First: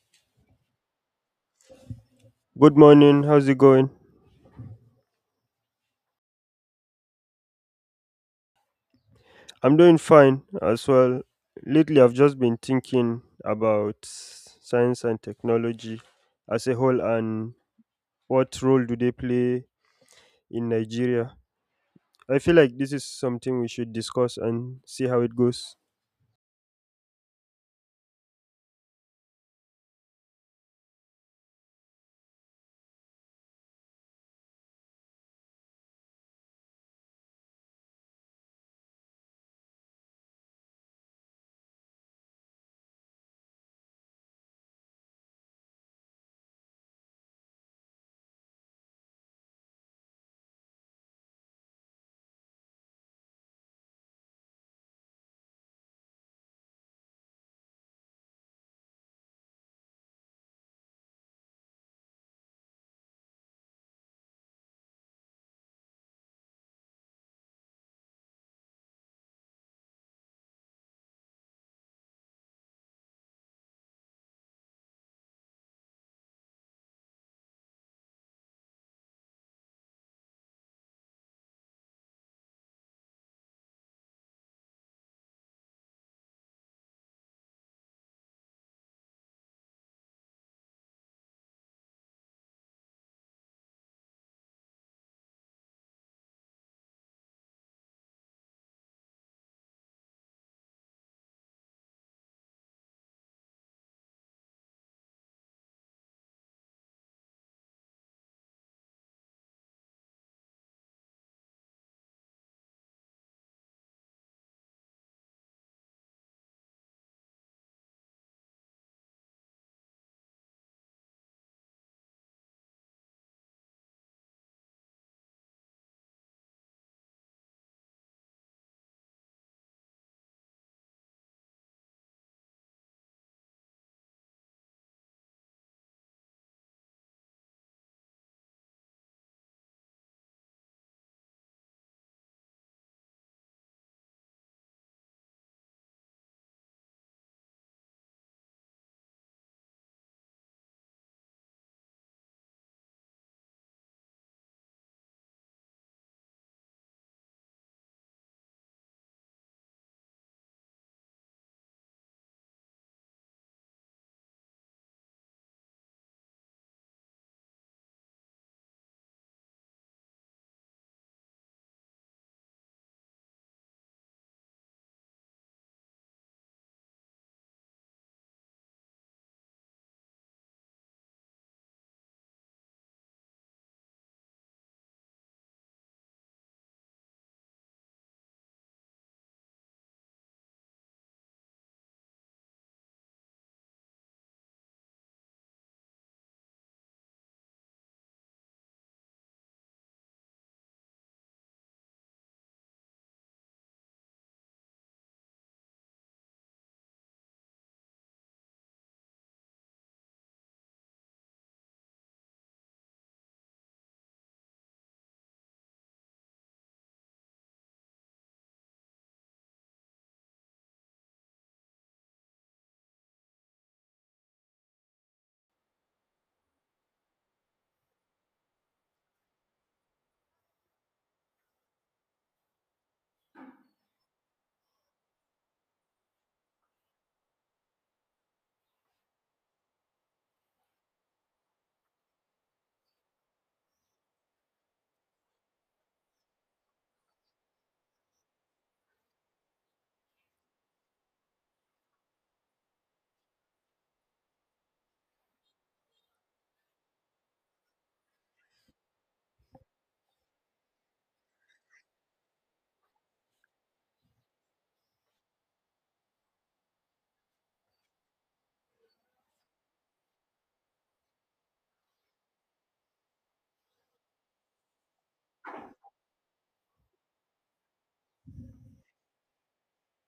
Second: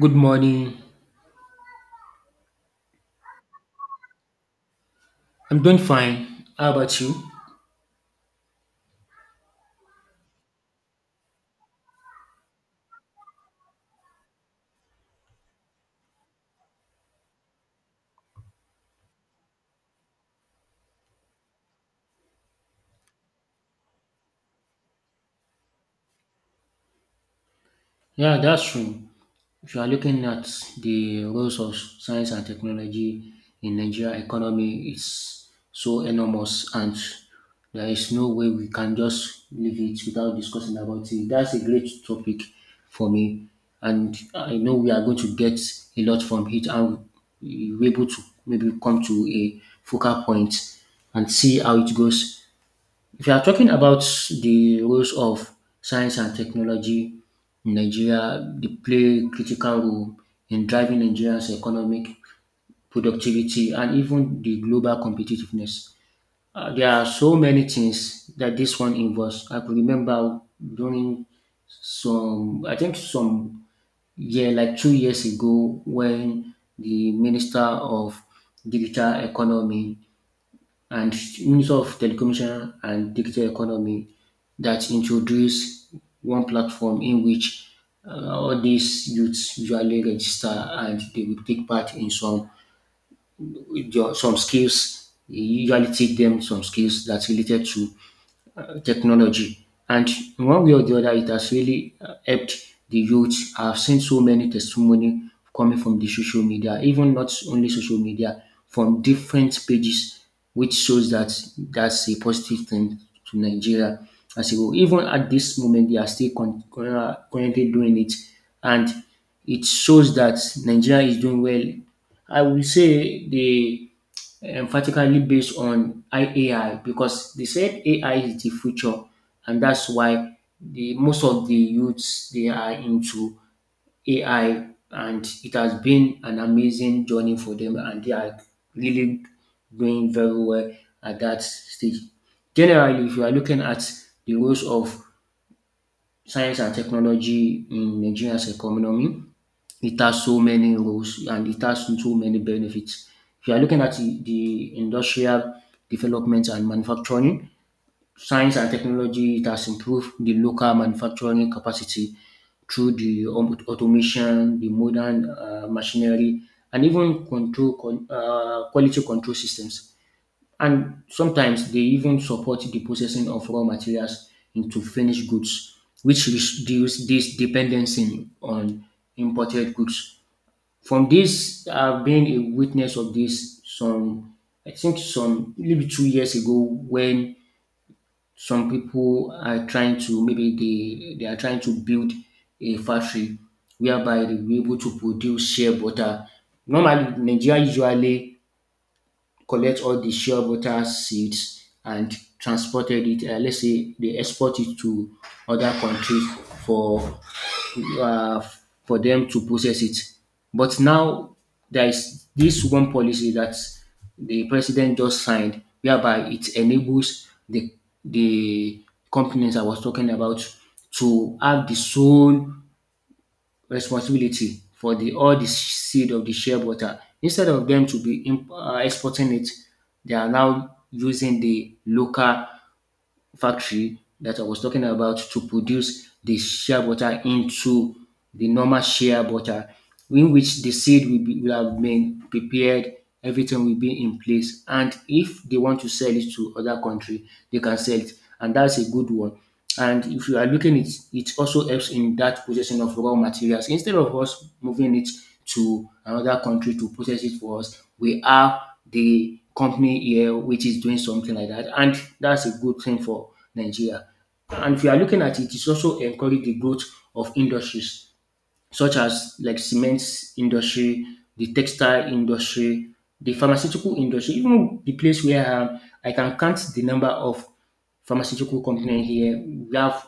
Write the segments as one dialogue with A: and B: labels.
A: Good morning.
B: Good morning. How's it going?
A: I'm doing fine. How about you?
B: I'm doing fine as well. Lately, I've just been thinking about science and technology as a whole and what role do they play in Nigeria. I feel like this is something we should discuss and see how it goes.
A: Yeah, that's true. If you are looking at the roles of science and technology in Nigeria economy, it's so enormous, and there is no way we can just leave it without discussing about it. That's a great topic for me, and I know we are going to get a lot from it, and we're able to maybe come to a focal point and see how it goes. If you are talking about the roles of science and technology in Nigeria, they play a critical role in driving Nigeria's economic productivity and even the global competitiveness. There are so many things that this one involves. I could remember during some, I think some year, like 2 years ago, when the Minister of Digital Economy and use of telecommunication and digital economy that introduce one platform in which all these youths usually register and they will take part in some skills. You usually teach them some skills that's related to technology. And in one way or the other, it has really helped the youth. I've seen so many testimony coming from the social media, even not only social media, from different pages, which shows that that's a positive thing to Nigeria as a whole. Even at this moment, they are still currently doing it, and it shows that Nigeria is doing well. I will say the emphatically based on AI because they said AI is the future, and that's why the most of the youths they are into AI, and it has been an amazing journey for them, and they are really doing very well at that stage. Generally, if you are looking at the roles of science and technology in Nigeria's economy, it has so many roles and it has so many benefits. If you are looking at the industrial development and manufacturing, science and technology, it has improved the local manufacturing capacity through the automation, the modern machinery, and even quality control systems. And sometimes they even support the processing of raw materials into finished goods, which reduce this dependency on imported goods. From dis being a witness of dis some I think some maybe 2 years ago when some pipu are trying to maybe dey they are trying to build a factory whereby dey will be able to produce shea butter. Normally Nigeria usually collect all de shea butter seeds and transported it let's say dey export it to other countries for uh, for them to process it. But now there is this one policy that the president just signed, whereby it enables the companies I was talking about to have the sole responsibility for the all the seed of the shea butter. Instead of them to be exporting it, they are now using the local factory that I was talking about to produce the shea butter into the normal shea butter, in which the seed will, be, will have been prepared, everything will be in place. And if they want to sell it to other country, they can sell it. And that's a good one. And if you are looking it, it also helps in that processing of raw materials. Instead of us moving it to another country to process it for us, we have the company here which is doing something like that. And that's a good thing for Nigeria. And if you are looking at it, it's also encourage the growth of industries such as like cement industry, the textile industry, the pharmaceutical industry, even the place where I am, I can count the number of pharmaceutical company here. We have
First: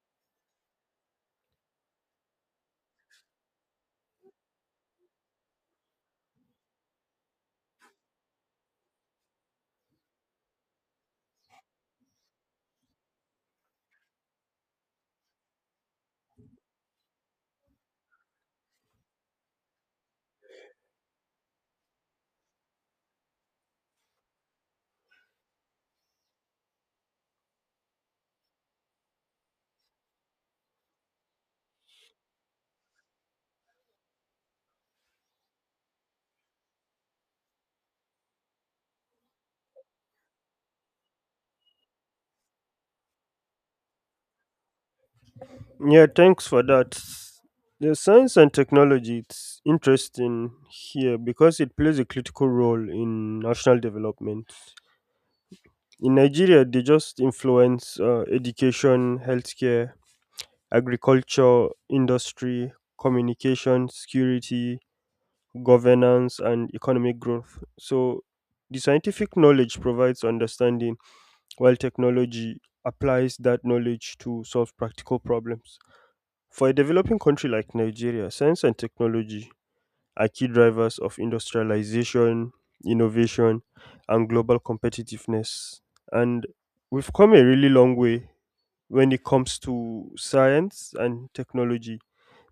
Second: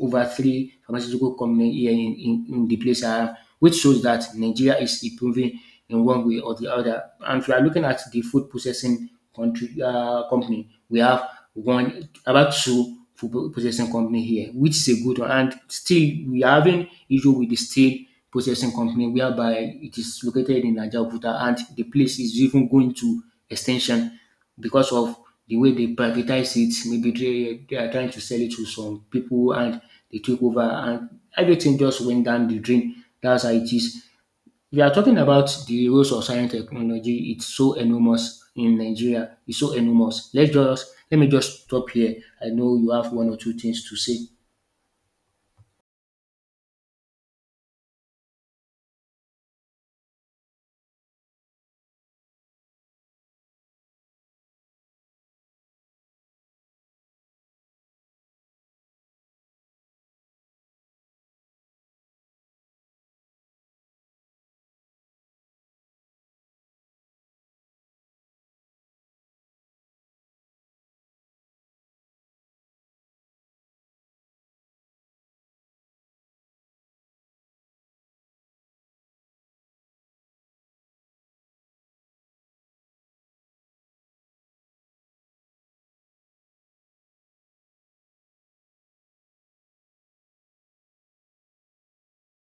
A: over three pharmaceutical company here in the place I am, which shows that Nigeria is improving in one way or the other. And if you are looking at the food processing country company, we have one about two for possessing company here, which is a good one. And still, we are having issue with the steel processing company, whereby it is located in Ajaokuta, and the place is even going to extension because of the way they privatize it. Maybe they are trying to sell it to some people, and they took over, and everything just went down the drain. That's how it is. We are talking about the roles of science technology. It's so enormous in Nigeria. It's so enormous. Let me just stop here. I know you have one or two things to say.
B: Yeah, thanks for that. The science and technology it's interesting here because it plays a critical role in national development. In Nigeria, they just influence education, healthcare, agriculture, industry, communication, security, governance, and economic growth. So, the scientific knowledge provides understanding, while technology applies that knowledge to solve practical problems. For a developing country like Nigeria, science and technology are key drivers of industrialization, innovation, and global competitiveness. And we've come a really long way when it comes to science and technology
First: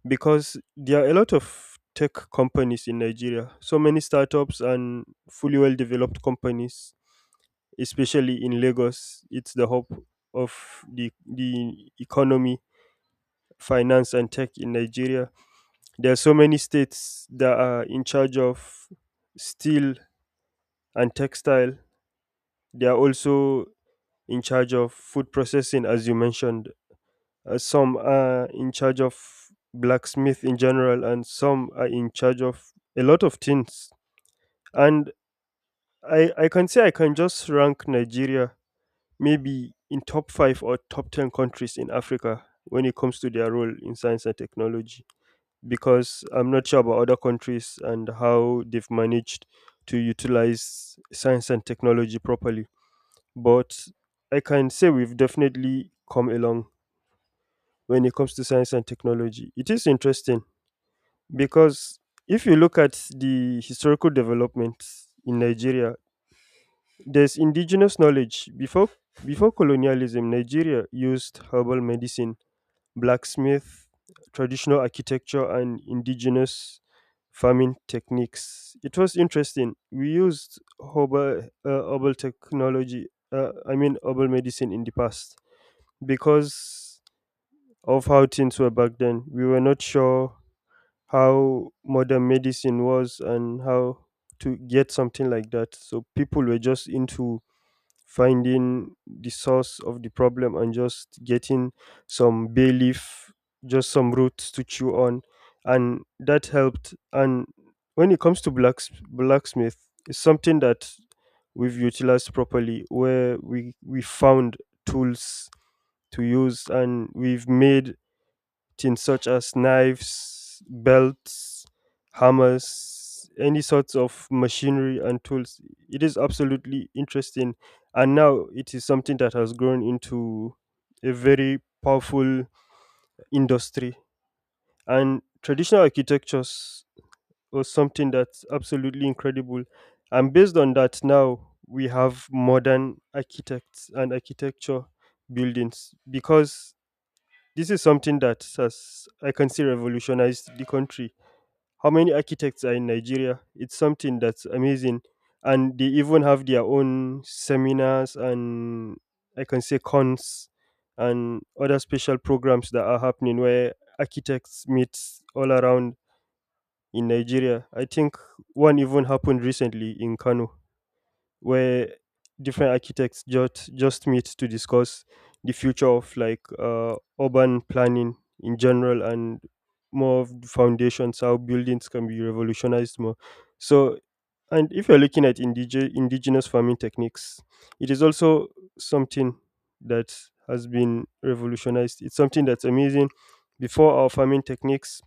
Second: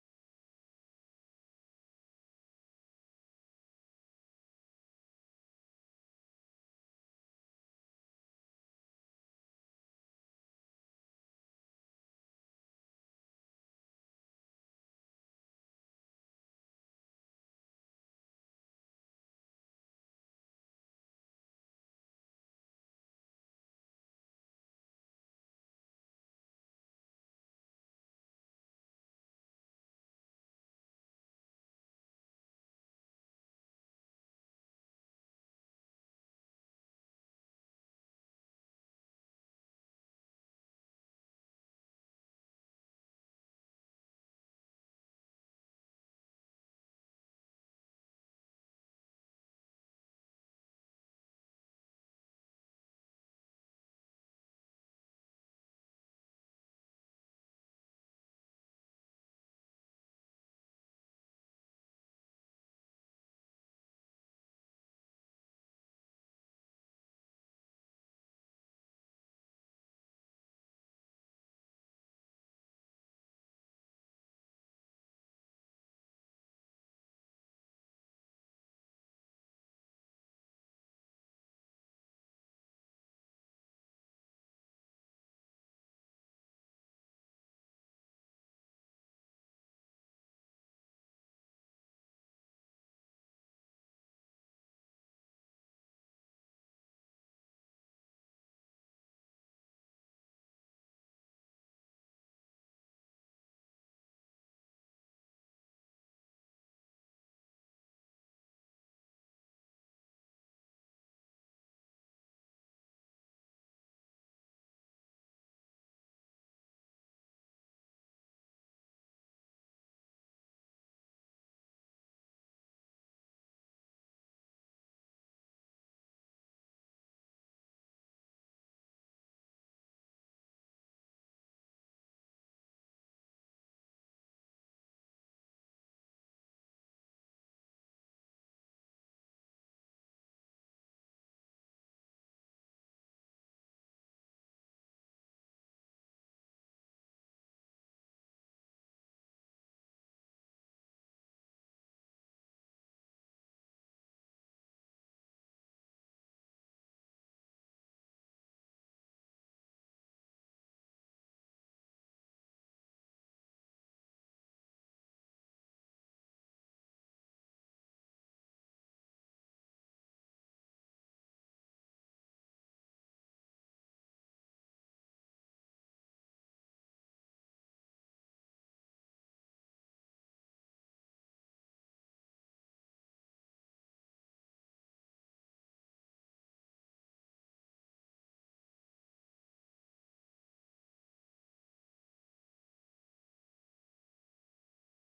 B: because there are a lot of tech companies in Nigeria. So many startups and fully well developed companies, especially in Lagos. It's the hub of the economy, finance, and tech in Nigeria. There are so many states that are in charge of steel and textile. They are also in charge of food processing, as you mentioned. Some are in charge of blacksmith in general, and some are in charge of a lot of things. And I can say I can just rank Nigeria maybe in top five or top 10 countries in Africa when it comes to their role in science and technology because I'm not sure about other countries and how they've managed to utilize science and technology properly. But I can say we've definitely come along when it comes to science and technology. It is interesting because if you look at the historical developments in Nigeria, there's indigenous knowledge. Before colonialism, Nigeria used herbal medicine, blacksmith, traditional architecture, and indigenous farming techniques. It was interesting. We used herbal technology. I mean herbal medicine in the past because of how things were back then. We were not sure how modern medicine was and how to get something like that. So people were just into finding the source of the problem and just getting some bay leaf, just some roots to chew on, and that helped. And when it comes to blacksmith, it's something that we've utilized properly, where we found tools to use and we've made things such as knives, belts, hammers, any sorts of machinery and tools. It is absolutely interesting. And now it is something that has grown into a very powerful industry. And traditional architectures was something that's absolutely incredible. And based on that, now we have modern architects and architecture buildings because this is something that has, I can see, revolutionized the country. How many architects are in Nigeria? It's something that's amazing. And they even have their own seminars and I can say cons and other special programs that are happening where architects meet all around in Nigeria. I think one even happened recently in Kano where different architects just meet to discuss the future of like urban planning in general and more of the foundations how buildings can be revolutionized more so. And if you're looking at indigenous farming techniques, it is also something that has been revolutionized. It's something that's amazing. Before our farming techniques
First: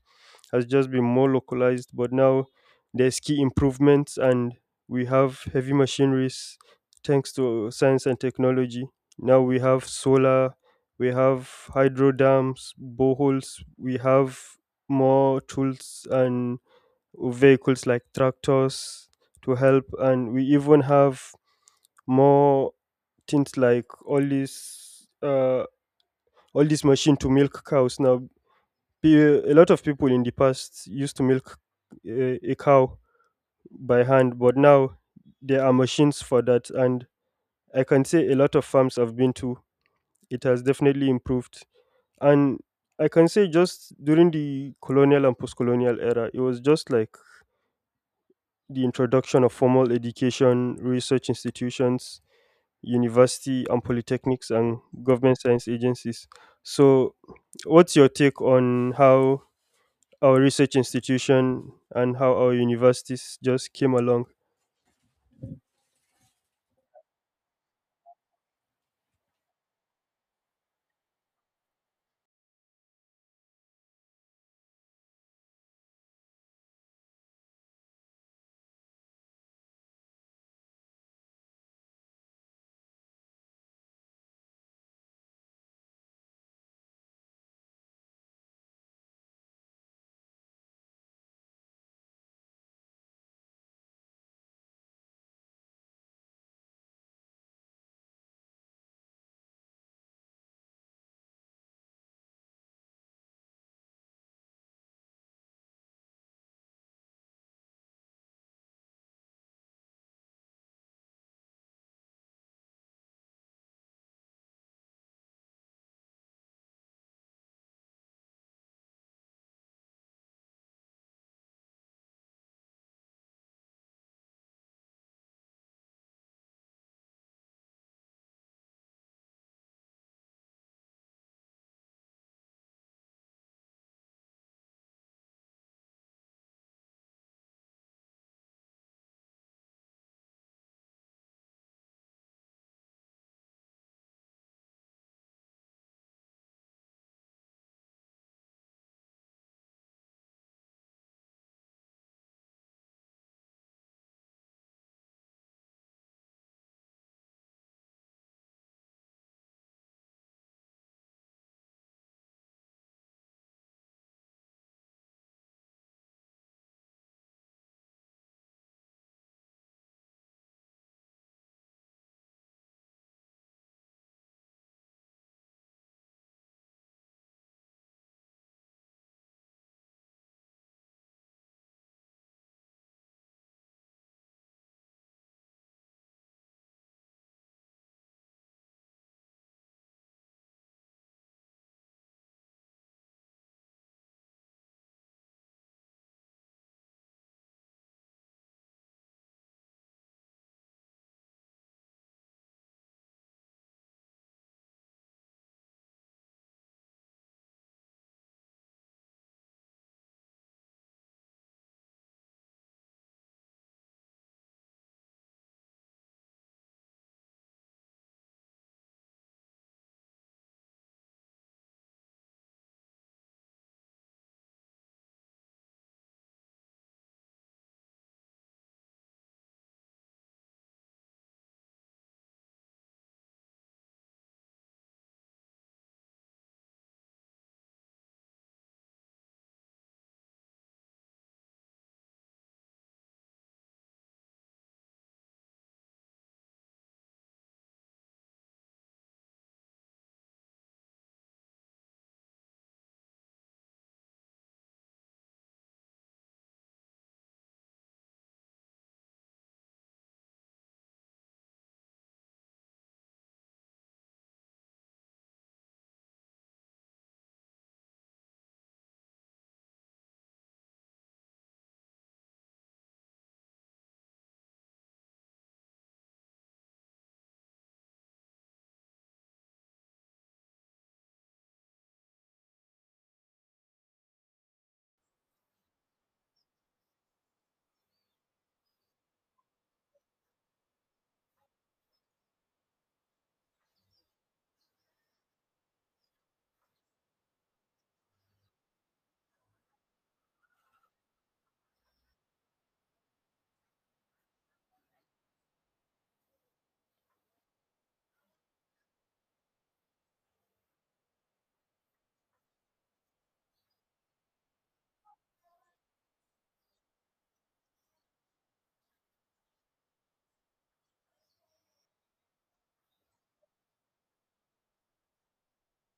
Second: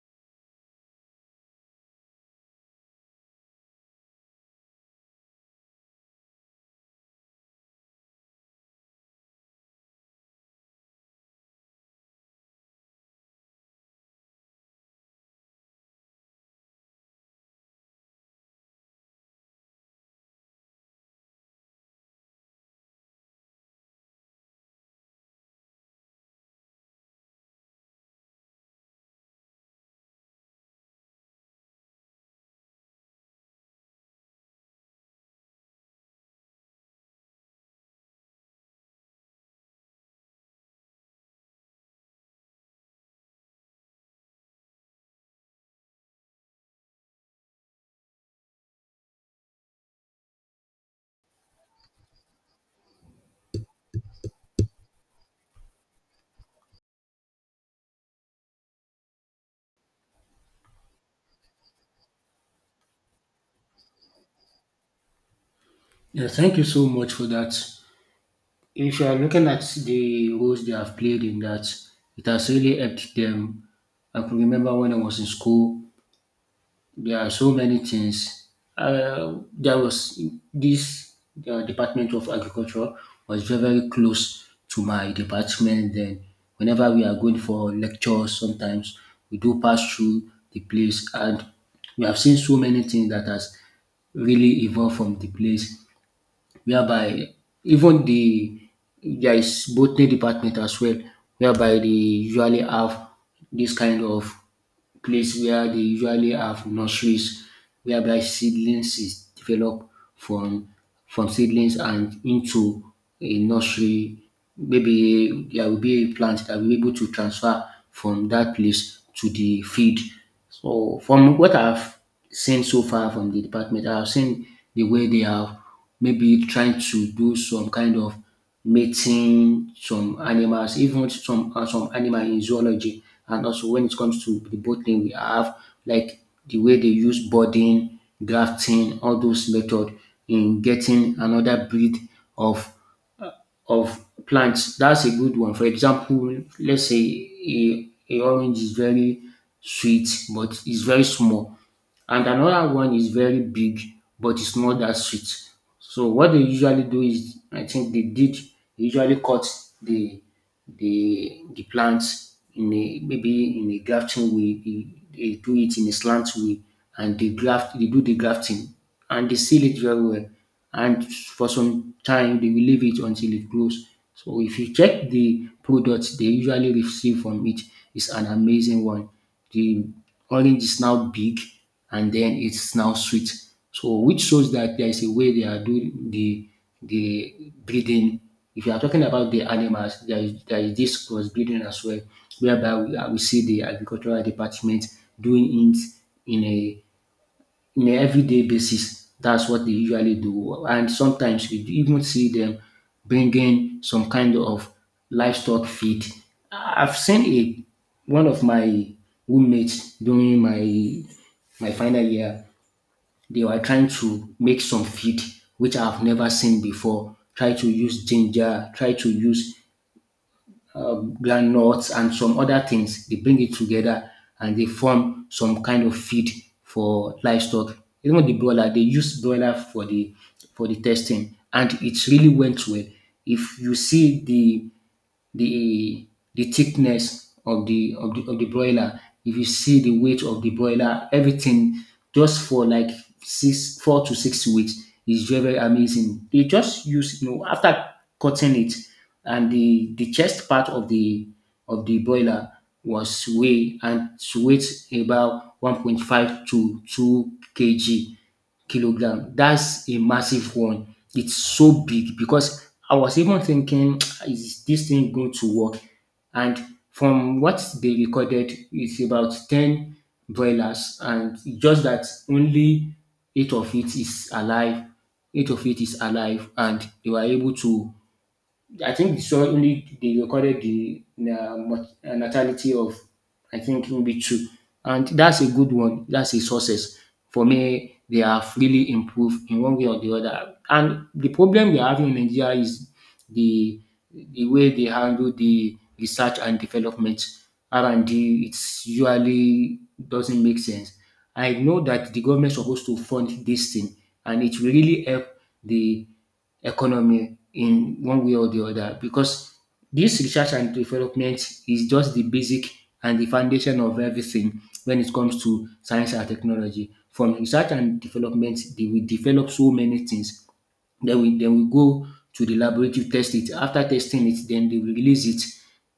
B: has just been more localized. But now there's key improvements, and we have heavy machineries thanks to science and technology. Now we have solar, we have hydro dams, boreholes, we have more tools and vehicles like tractors to help, and we even have more things like all this machine to milk cows now. A lot of people in the past used to milk a cow by hand, but now there are machines for that. And I can say a lot of farms I've been to, it has definitely improved. And I can say just during the colonial and post colonial era, it was just like the introduction of formal education, research institutions, university and polytechnics, and government science agencies. So, what's your take on how our research institution and how our universities just came along.
A: Yeah, thank you so much for that. If you are looking at the roles they have played in that, it has really helped them. I can remember when I was in school, there are so many things. There was this Department of Agriculture was very, very close to my department. Then, whenever we are going for lectures, sometimes we do pass through the place, and we have seen so many things that has really evolved from the place, whereby even the there is botany department as well, whereby they usually have this kind of place where they usually have nurseries whereby seedlings is developed from seedlings and into a nursery. Maybe there will be a plant that will be able to transfer from that place to the field. So from what I've seen so far from the department, I've seen the way they have maybe trying to do some kind of mating some animals, even some animal in zoology. And also when it comes to the botany, we have like the way they use budding, grafting, all those method in getting another breed of plants. That's a good one. For example, let's say a orange is very sweet but it's very small, and another one is very big but it's not that sweet. So what they usually do is, I think they did usually cut the the plants in a maybe in a grafting way. They do it in a slant way, and they graft. They do the grafting, and they seal it very well. And for some time, they will leave it until it grows. So if you check the products they usually receive from it, it's an amazing one. The orange is now big and then it's now sweet. So which shows that there is a way they are doing the breeding. If you are talking about the animals, there is this cross breeding as well, whereby we see the agricultural department doing it in a in a everyday basis. That's what they usually do. And sometimes we even see them bringing some kind of livestock feed. I've seen a one of my roommates during my final year. They were trying to make some feed which I've never seen before. Try to use ginger. Try to use groundnuts and some other things. They bring it together and they form some kind of feed for livestock. Even the broiler, they use broiler for the testing, and it really went well. If you see the the thickness of the of the of the broiler. If you see the weight of the broiler, everything just for like 6 4 to 6 weeks is very very amazing. They just use after cutting it and the chest part of the broiler was weigh and weight about 1.5 to 2 kg kilogram. That's a massive one. It's so big because I was even thinking, is this thing going to work? And from what they recorded, it's about 10 broilers, and just that only 8 of it is alive. 8 of it is alive, and they were able to I think they saw only they recorded the natality of I think maybe two, and that's a good one. That's a success for me. They have really improved in one way or the other. And the problem we are having in Nigeria is the the way they handle the research and development R&D. It's usually doesn't make sense. I know that the government supposed to fund this thing, and it will really help the economy in one way or the other because this research and development is just the basic and the foundation of everything when it comes to science and technology. From research and development, they will develop so many things. Then we go to the laboratory test it. After testing it, then they will release it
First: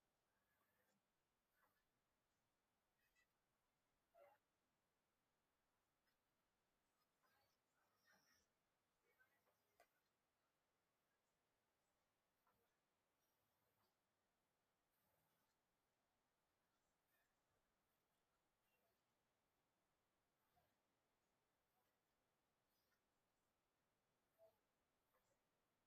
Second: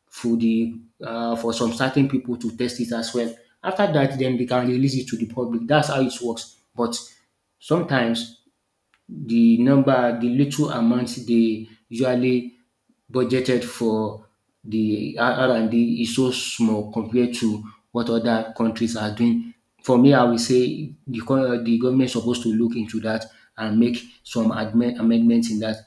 A: for the for some certain people to test it as well. After that, then they can release it to the public. That's how it works. But sometimes the number, the little amount they usually budgeted for the R&D is so small compared to what other countries are doing. For me, I will say the government suppose to look into that and make some amendments in that.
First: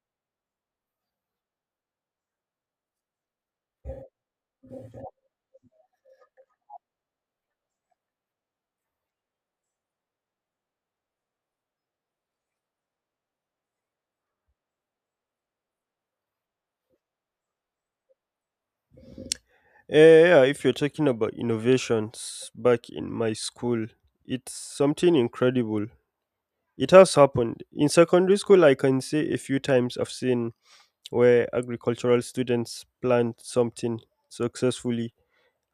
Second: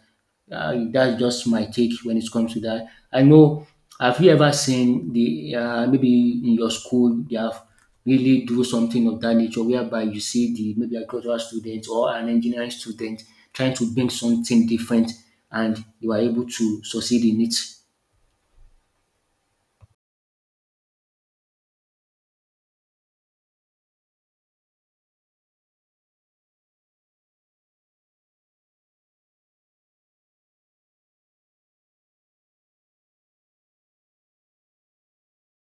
A: That's just my take when it comes to that. I know. Have you ever seen the maybe in your school they have really do something of that nature whereby you see the maybe agricultural student or an engineering student trying to bring something different and you are able to succeed in it?
B: Yeah, if you're talking about innovations back in my school, it's something incredible. It has happened. In secondary school, I can say a few times I've seen where agricultural students plant something successfully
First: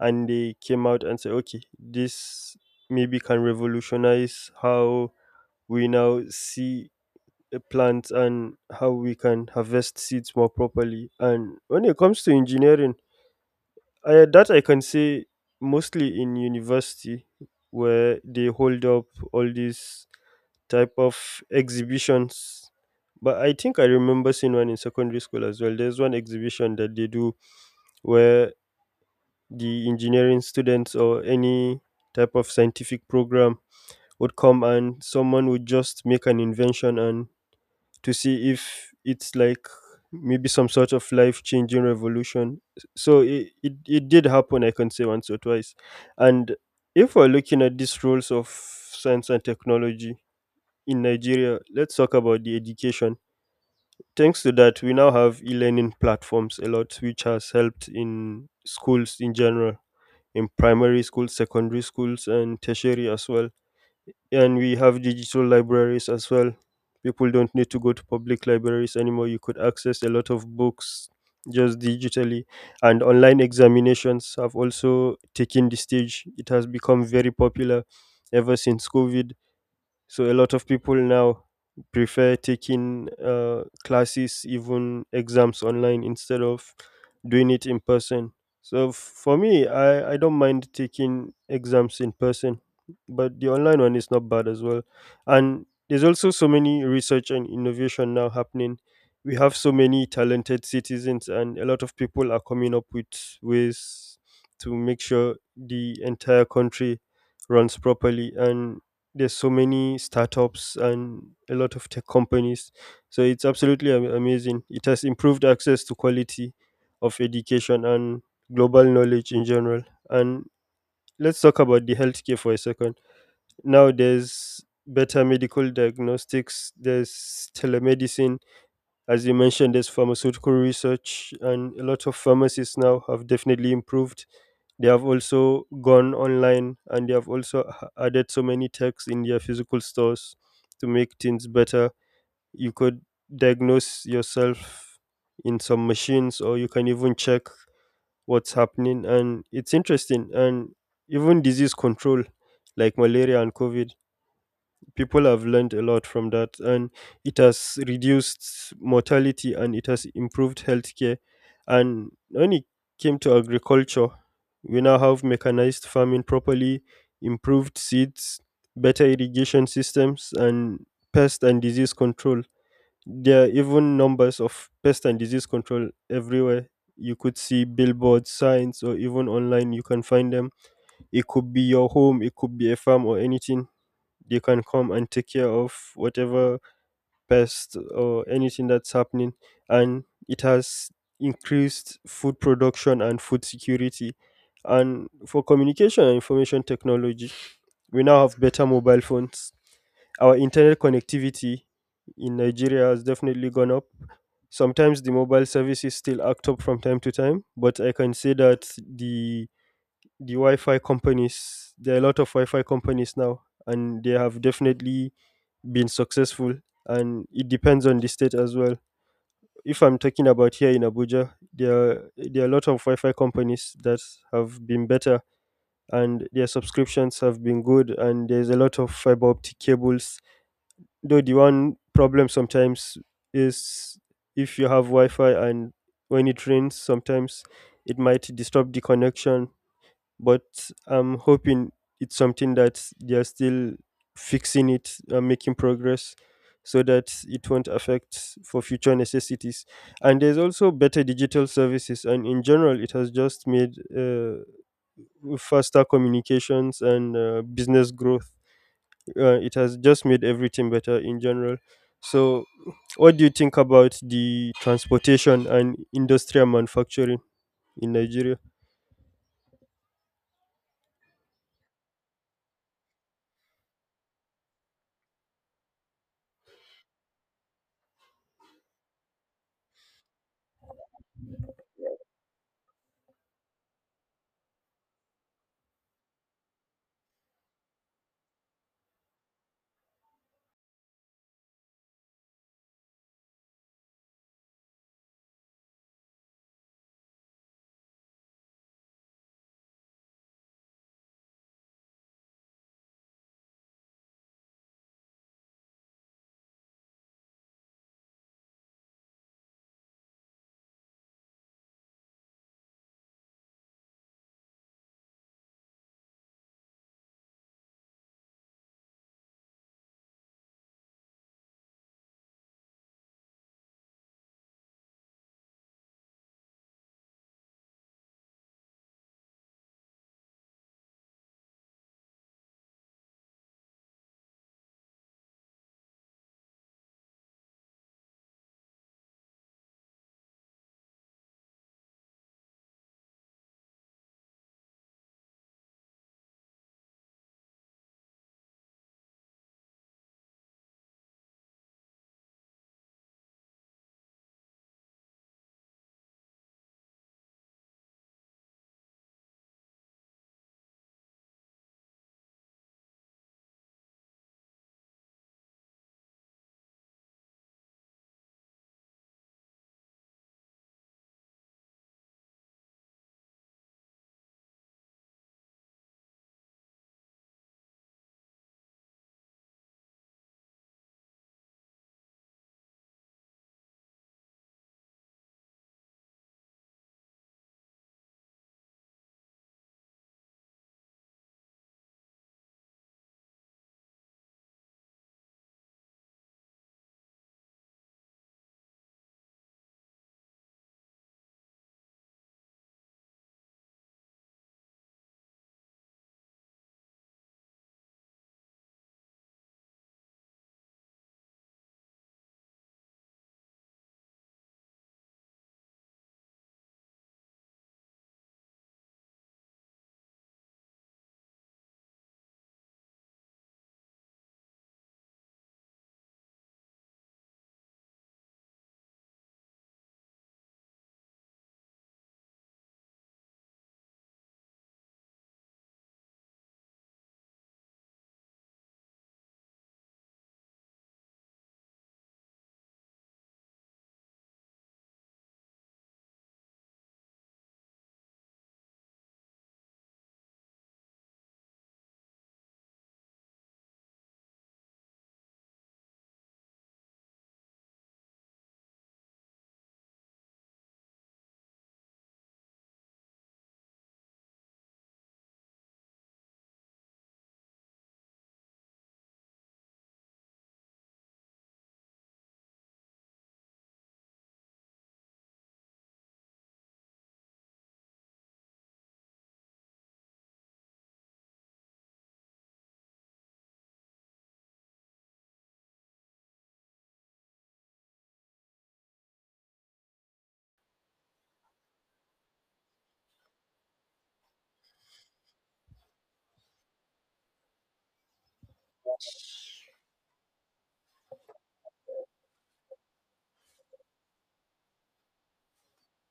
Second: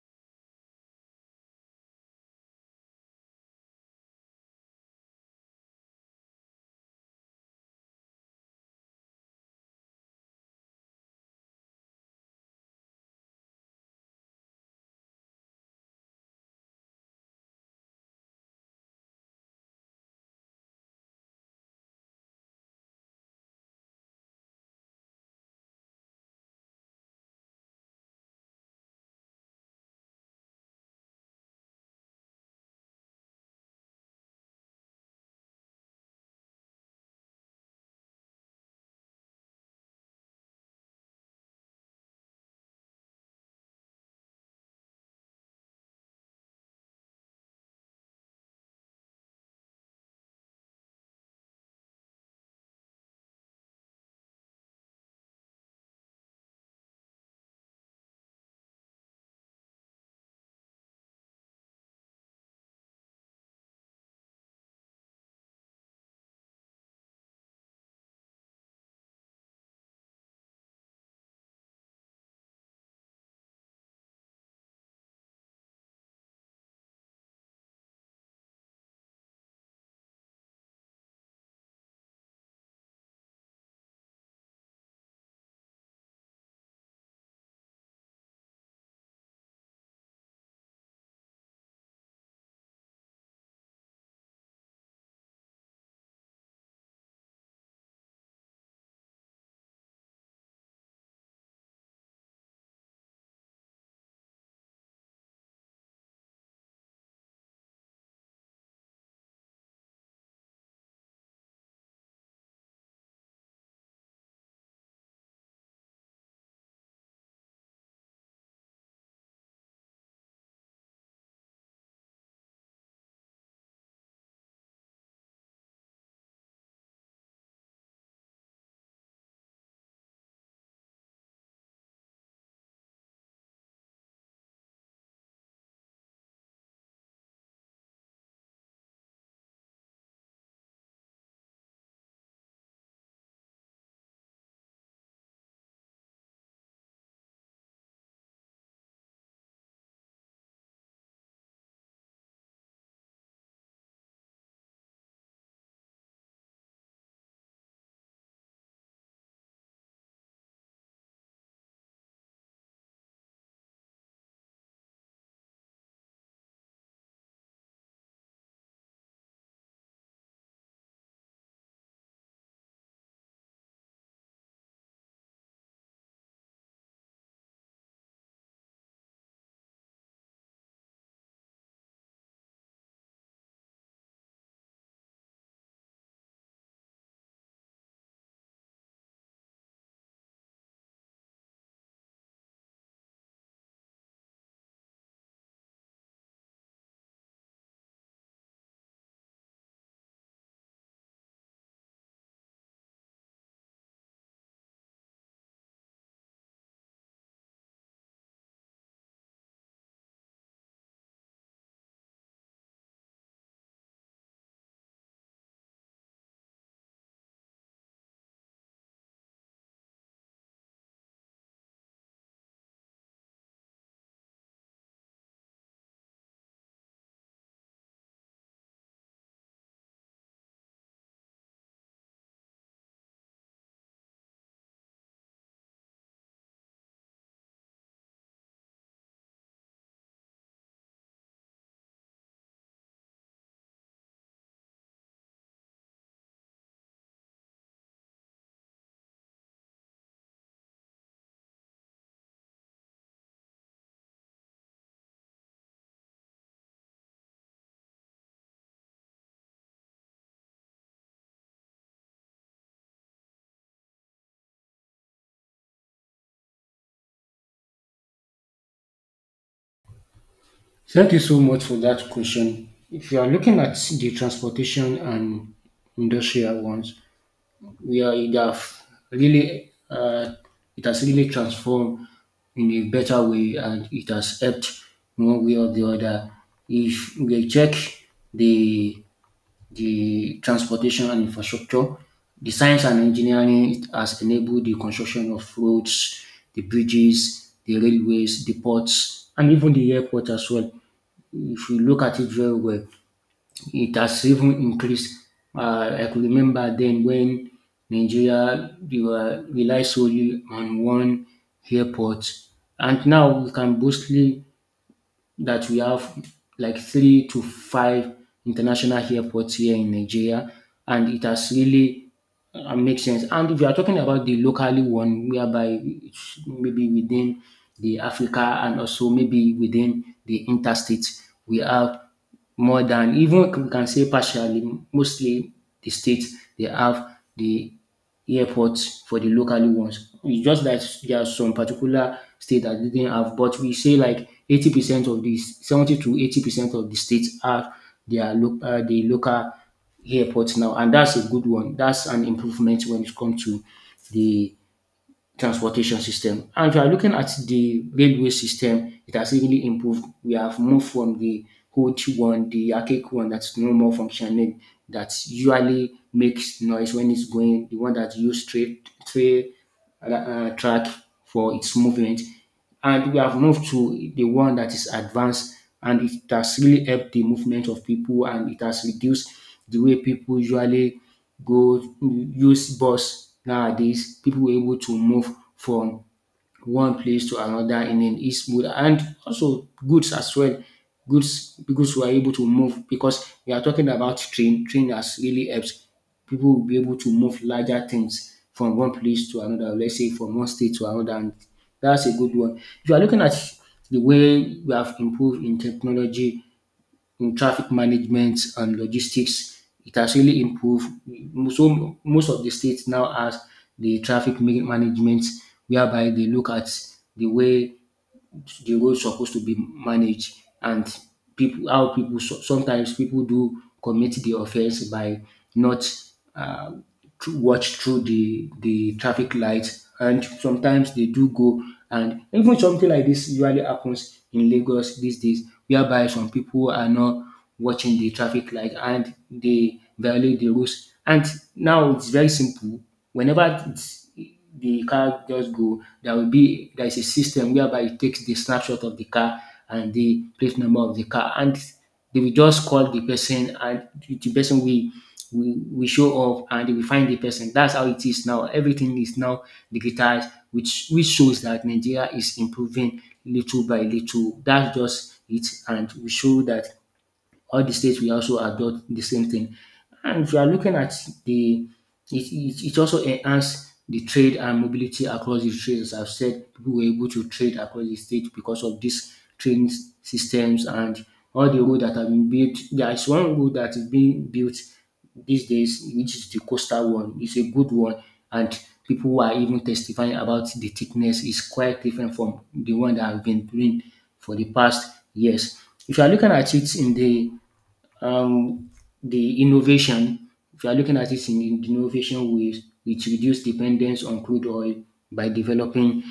B: and they came out and say, okay, this maybe can revolutionize how we now see plants and how we can harvest seeds more properly. And when it comes to engineering, that I can say mostly in university where they hold up all these type of exhibitions. But I think I remember seeing one in secondary school as well. There's one exhibition that they do where the engineering students or any type of scientific program would come and someone would just make an invention and to see if it's like maybe some sort of life changing revolution. So it did happen, I can say once or twice. And if we're looking at these roles of science and technology in Nigeria, let's talk about the education. Thanks to that, we now have e learning platforms a lot, which has helped in schools in general, in primary schools, secondary schools, and tertiary as well. And we have digital libraries as well. People don't need to go to public libraries anymore. You could access a lot of books just digitally. And online examinations have also taken the stage. It has become very popular ever since covid. So a lot of people now prefer taking classes, even exams online instead of doing it in person. So for me, I don't mind taking exams in person, but the online one is not bad as well. And there's also so many research and innovation now happening. We have so many talented citizens, and a lot of people are coming up with ways to make sure the entire country runs properly. And there's so many startups and a lot of tech companies, so it's absolutely amazing. It has improved access to quality of education and global knowledge in general. And let's talk about the healthcare for a second. Now there's better medical diagnostics, there's telemedicine, as you mentioned, there's pharmaceutical research, and a lot of pharmacies now have definitely improved. They have also gone online and they have also added so many techs in their physical stores to make things better. You could diagnose yourself in some machines, or you can even check what's happening. And it's interesting. And even disease control, like malaria and COVID, people have learned a lot from that and it has reduced mortality and it has improved healthcare. And when it came to agriculture, we now have mechanized farming properly, improved seeds, better irrigation systems, and pest and disease control. There are even numbers of pest and disease control everywhere. You could see billboards signs or even online you can find them. It could be your home, it could be a farm or anything. They can come and take care of whatever pest or anything that's happening. And it has increased food production and food security. And for communication and information technology, we now have better mobile phones. Our internet connectivity in Nigeria has definitely gone up. Sometimes the mobile services still act up from time to time, but I can say that the the Wi-Fi companies. There are a lot of Wi-Fi companies now, and they have definitely been successful. And it depends on the state as well. If I'm talking about here in Abuja, there are a lot of Wi-Fi companies that have been better, and their subscriptions have been good. And there's a lot of fiber optic cables. Though the one problem sometimes is if you have Wi-Fi and when it rains, sometimes it might disturb the connection, but I'm hoping it's something that they are still fixing it and making progress so that it won't affect for future necessities. And there's also better digital services, and in general, it has just made faster communications and business growth. It has just made everything better in general. So, what do you think about the transportation and industrial manufacturing in Nigeria?
A: Thank you so much for that question. If you are looking at the transportation and industrial ones, we are it have really it has really transformed in a better way, and it has helped in one way or the other. If we check the the transportation and infrastructure, the science and engineering has enabled the construction of roads, the bridges, the railways, the ports, and even the airport as well. If you look at it very well, it has even increased. I could remember then when Nigeria we were rely solely on one airport, and now we can boastly that we have like three to five international airports here in Nigeria, and it has really makes sense. And if you are talking about the locally one, whereby it's maybe within the Africa and also maybe within the interstate, we have more than even we can say partially, mostly the states they have the airports for the locally ones. It's just that there are some particular state that didn't have, but we say like 80% of this, 70 to 80% of the states have the local airports now, and that's a good one. That's an improvement when it comes to the transportation system. And if you are looking at the railway system, it has really improved. We have moved from the old one, the archaic one that's no more functioning, that usually makes noise when it's going, the one that use straight, tray track for its movement. And we have moved to the one that is advanced, and it has really helped the movement of people, and it has reduced the way people usually go use bus nowadays. People were able to move from one place to another in an is good, and also goods as well. Goods because we are able to move because we are talking about train. Train has really helped people will be able to move larger things from one place to another. Let's say from one state to another, and that's a good one. If you are looking at the way we have improved in technology, in traffic management and logistics, it has really improved. So most of the states now has the traffic management, whereby they look at the way the road supposed to be managed, and people how people so- sometimes people do commit the offense by not uh, to watch through the traffic lights, and sometimes they do go. And even something like this usually happens in Lagos these days whereby some people are not watching the traffic light and they violate the rules, and now it's very simple. Whenever it's the car just go, there will be there is a system whereby it takes the snapshot of the car and the plate number of the car, and they will just call the person, and the person will we show up and they will find the person. That's how it is now. Everything is now digitized, which shows that Nigeria is improving little by little. That's just it, and we show that all the states will also adopt the same thing. And if you are looking at the it also enhance the trade and mobility across the states. I've said people were able to trade across the state because of these train systems and all the road that have been built. There is one road that is being built these days, which is the coastal one. It's a good one, and people who are even testifying about the thickness is quite different from the one that have been doing for the past years. If you are looking at it in um, the innovation, if you are looking at it in the innovation ways, it reduce dependence on crude oil by developing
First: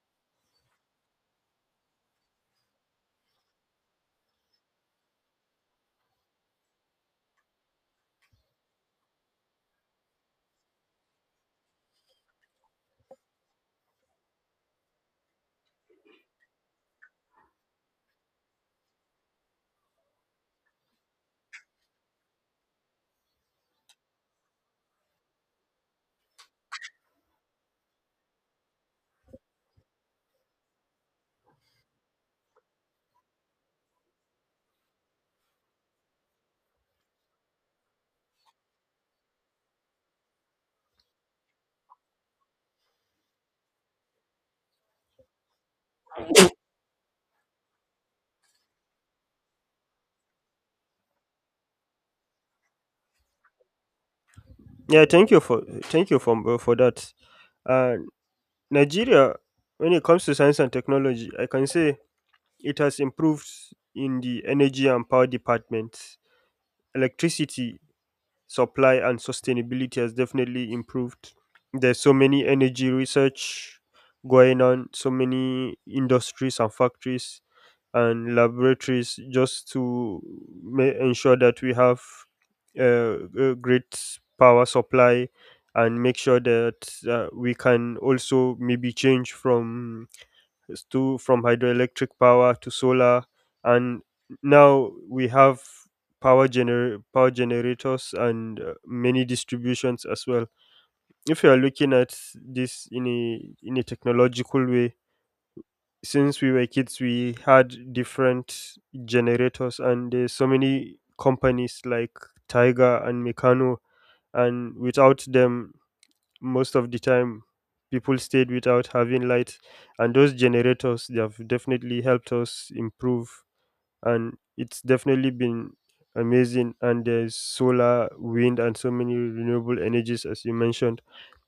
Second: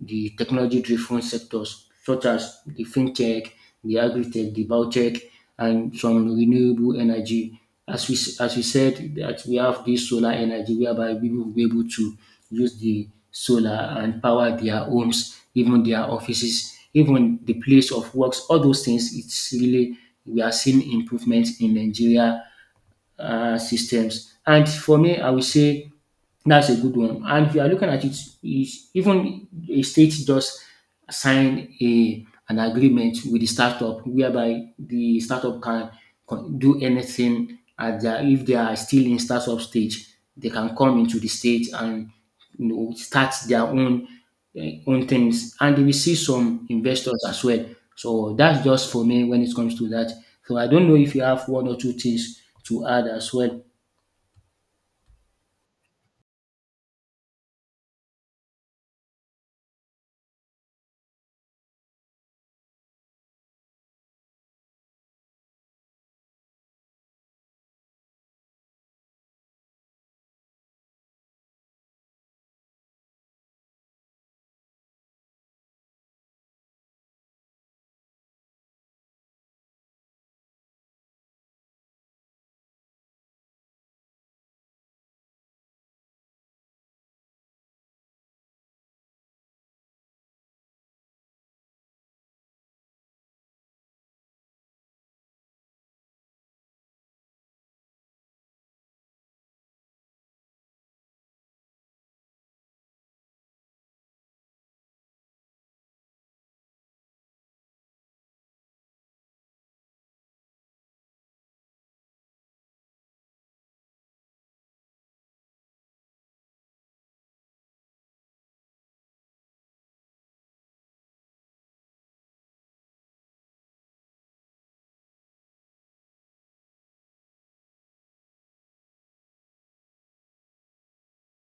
A: the technology-driven sectors such as the fintech, the agri-tech, the biotech, and some renewable energy. As we said, that we have this solar energy whereby people will be able to use the solar and power their homes, even their offices, even the place of works, all those things. It's really we are seeing improvement in Nigeria systems. And for me, I would say that's a good one. And if you are looking at it, is even a state just sign a an agreement with the startup whereby the startup can do anything at their, if they are still in startup stage, they can come into the state and start their own things, and they will see some investors as well. So that's just for me when it comes to that. So I don't know if you have one or two things to add as well.
B: Yeah, thank you for that. Uh, Nigeria, when it comes to science and technology, I can say it has improved in the energy and power departments. Electricity supply and sustainability has definitely improved. There's so many energy research going on, so many industries and factories and laboratories just to ensure that we have uh, a great power supply, and make sure that we can also maybe change from s- to from hydroelectric power to solar. And now we have power generators and many distributions as well. If you are looking at this in a technological way, since we were kids we had different generators and there's so many companies like tiger and meccano, and without them most of the time people stayed without having light, and those generators they have definitely helped us improve. And it's definitely been amazing. And there's solar, wind, and so many renewable energies as you mentioned.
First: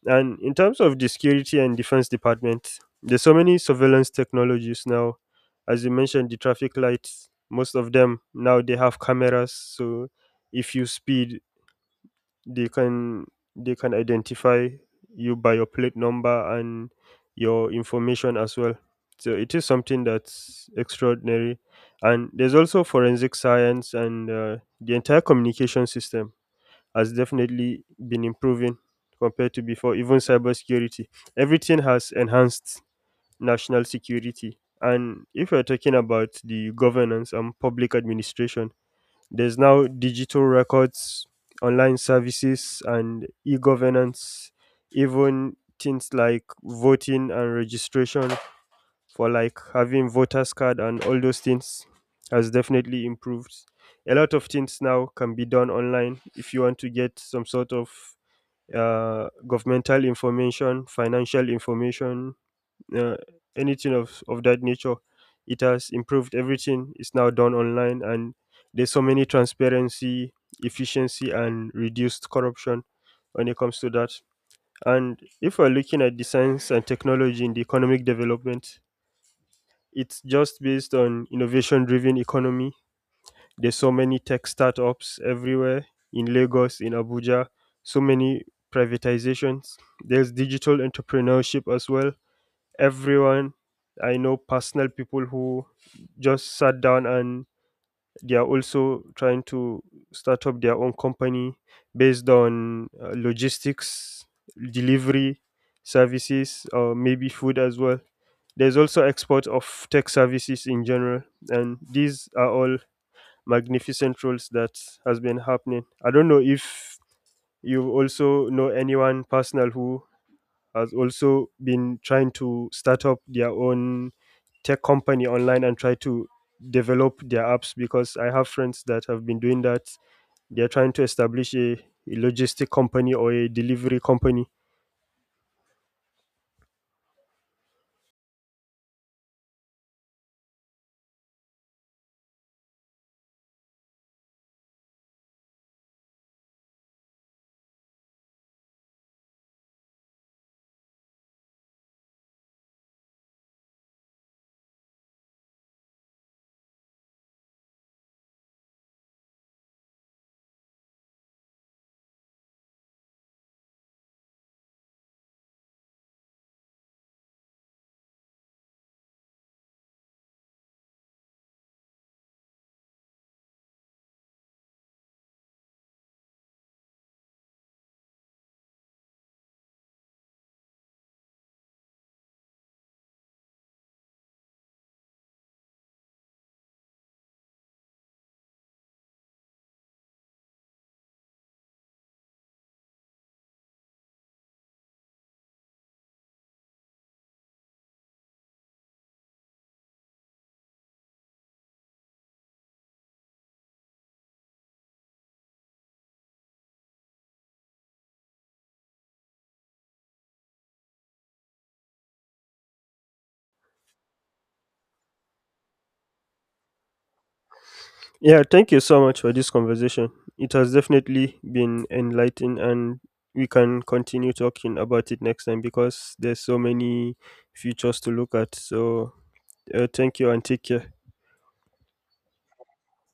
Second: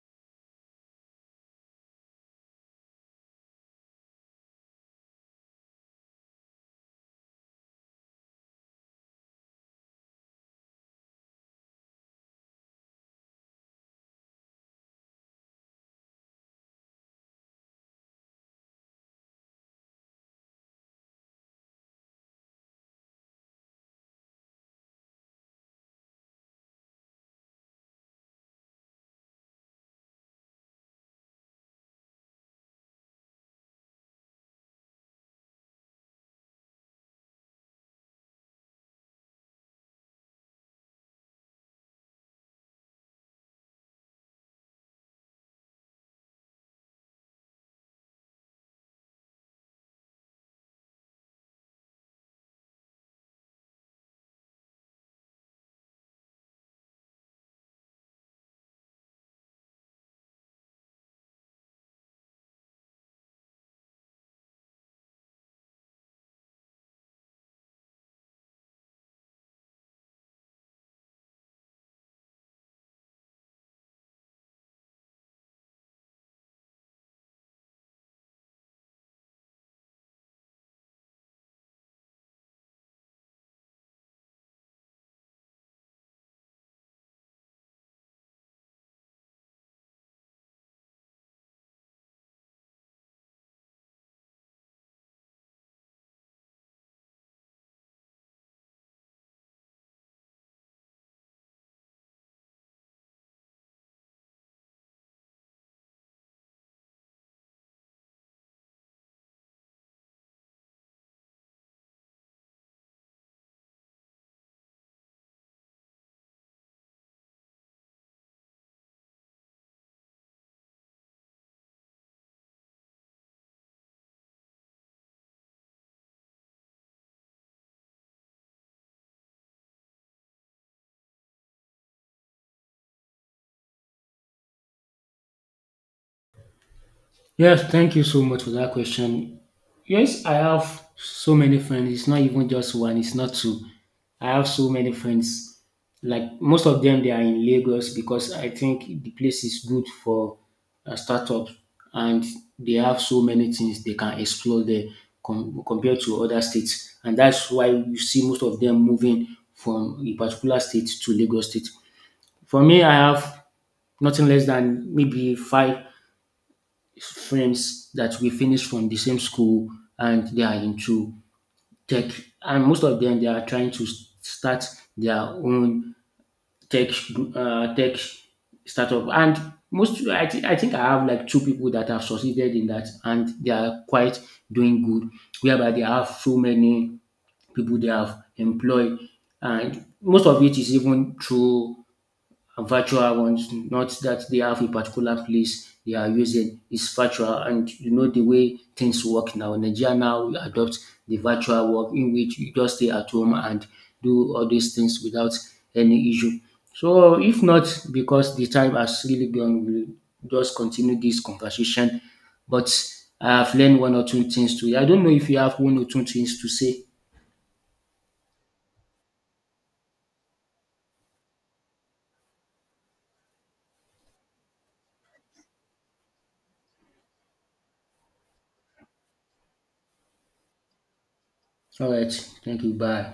B: And in terms of the security and defense department, there's so many surveillance technologies now. As you mentioned, the traffic lights, most of them now they have cameras, so if you speed, they can they can identify you by your plate number and your information as well. So it is something that's extraordinary. And there's also forensic science and the entire communication system has definitely been improving compared to before, even cybersecurity. Everything has enhanced national security. And if we are talking about the governance and public administration, there's now digital records, online services, and e governance, even things like voting and registration for like having voters card and all those things has definitely improved. A lot of things now can be done online. If you want to get some sort of governmental information, financial information, uh, anything of that nature, it has improved. Everything is now done online. And there's so many transparency, efficiency, and reduced corruption when it comes to that. And if we're looking at the science and technology in the economic development, it's just based on innovation driven economy. There's so many tech startups everywhere, in Lagos, in Abuja, so many privatizations. There's digital entrepreneurship as well. Everyone, I know personal people who just sat down and they are also trying to start up their own company based on logistics, delivery services, or maybe food as well. There's also export of tech services in general, and these are all magnificent roles that has been happening. I don't know if you also know anyone personal who has also been trying to start up their own tech company online and try to develop their apps because I have friends that have been doing that. They're trying to establish a logistic company or a delivery company.
A: Yes, thank you so much for that question. Yes, I have so many friends. It's not even just one, it's not two. I have so many friends. Like most of them, they are in Lagos because I think the place is good for a startup, and they have so many things they can explore there compared to other states. And that's why you see most of them moving from a particular state to Lagos state. For me, I have nothing less than maybe five friends that we finished from the same school, and they are into tech, and most of them they are trying to start their own tech tech startup, and I think I have like two people that have succeeded in that, and they are quite doing good whereby they have so many people they have employed. And most of it is even through and virtual ones, not that they have a particular place they are using. It's virtual, and you know the way things work now. Nigeria now adopt the virtual work in which you just stay at home and do all these things without any issue. So, if not because the time has really gone, we'll just continue this conversation. But I have learned one or two things to. I don't know if you have one or two things to say.
B: Yeah, thank you so much for this conversation. It has definitely been enlightening and we can continue talking about it next time because there's so many futures to look at. So, thank you and take care.
A: All right, thank you. Bye.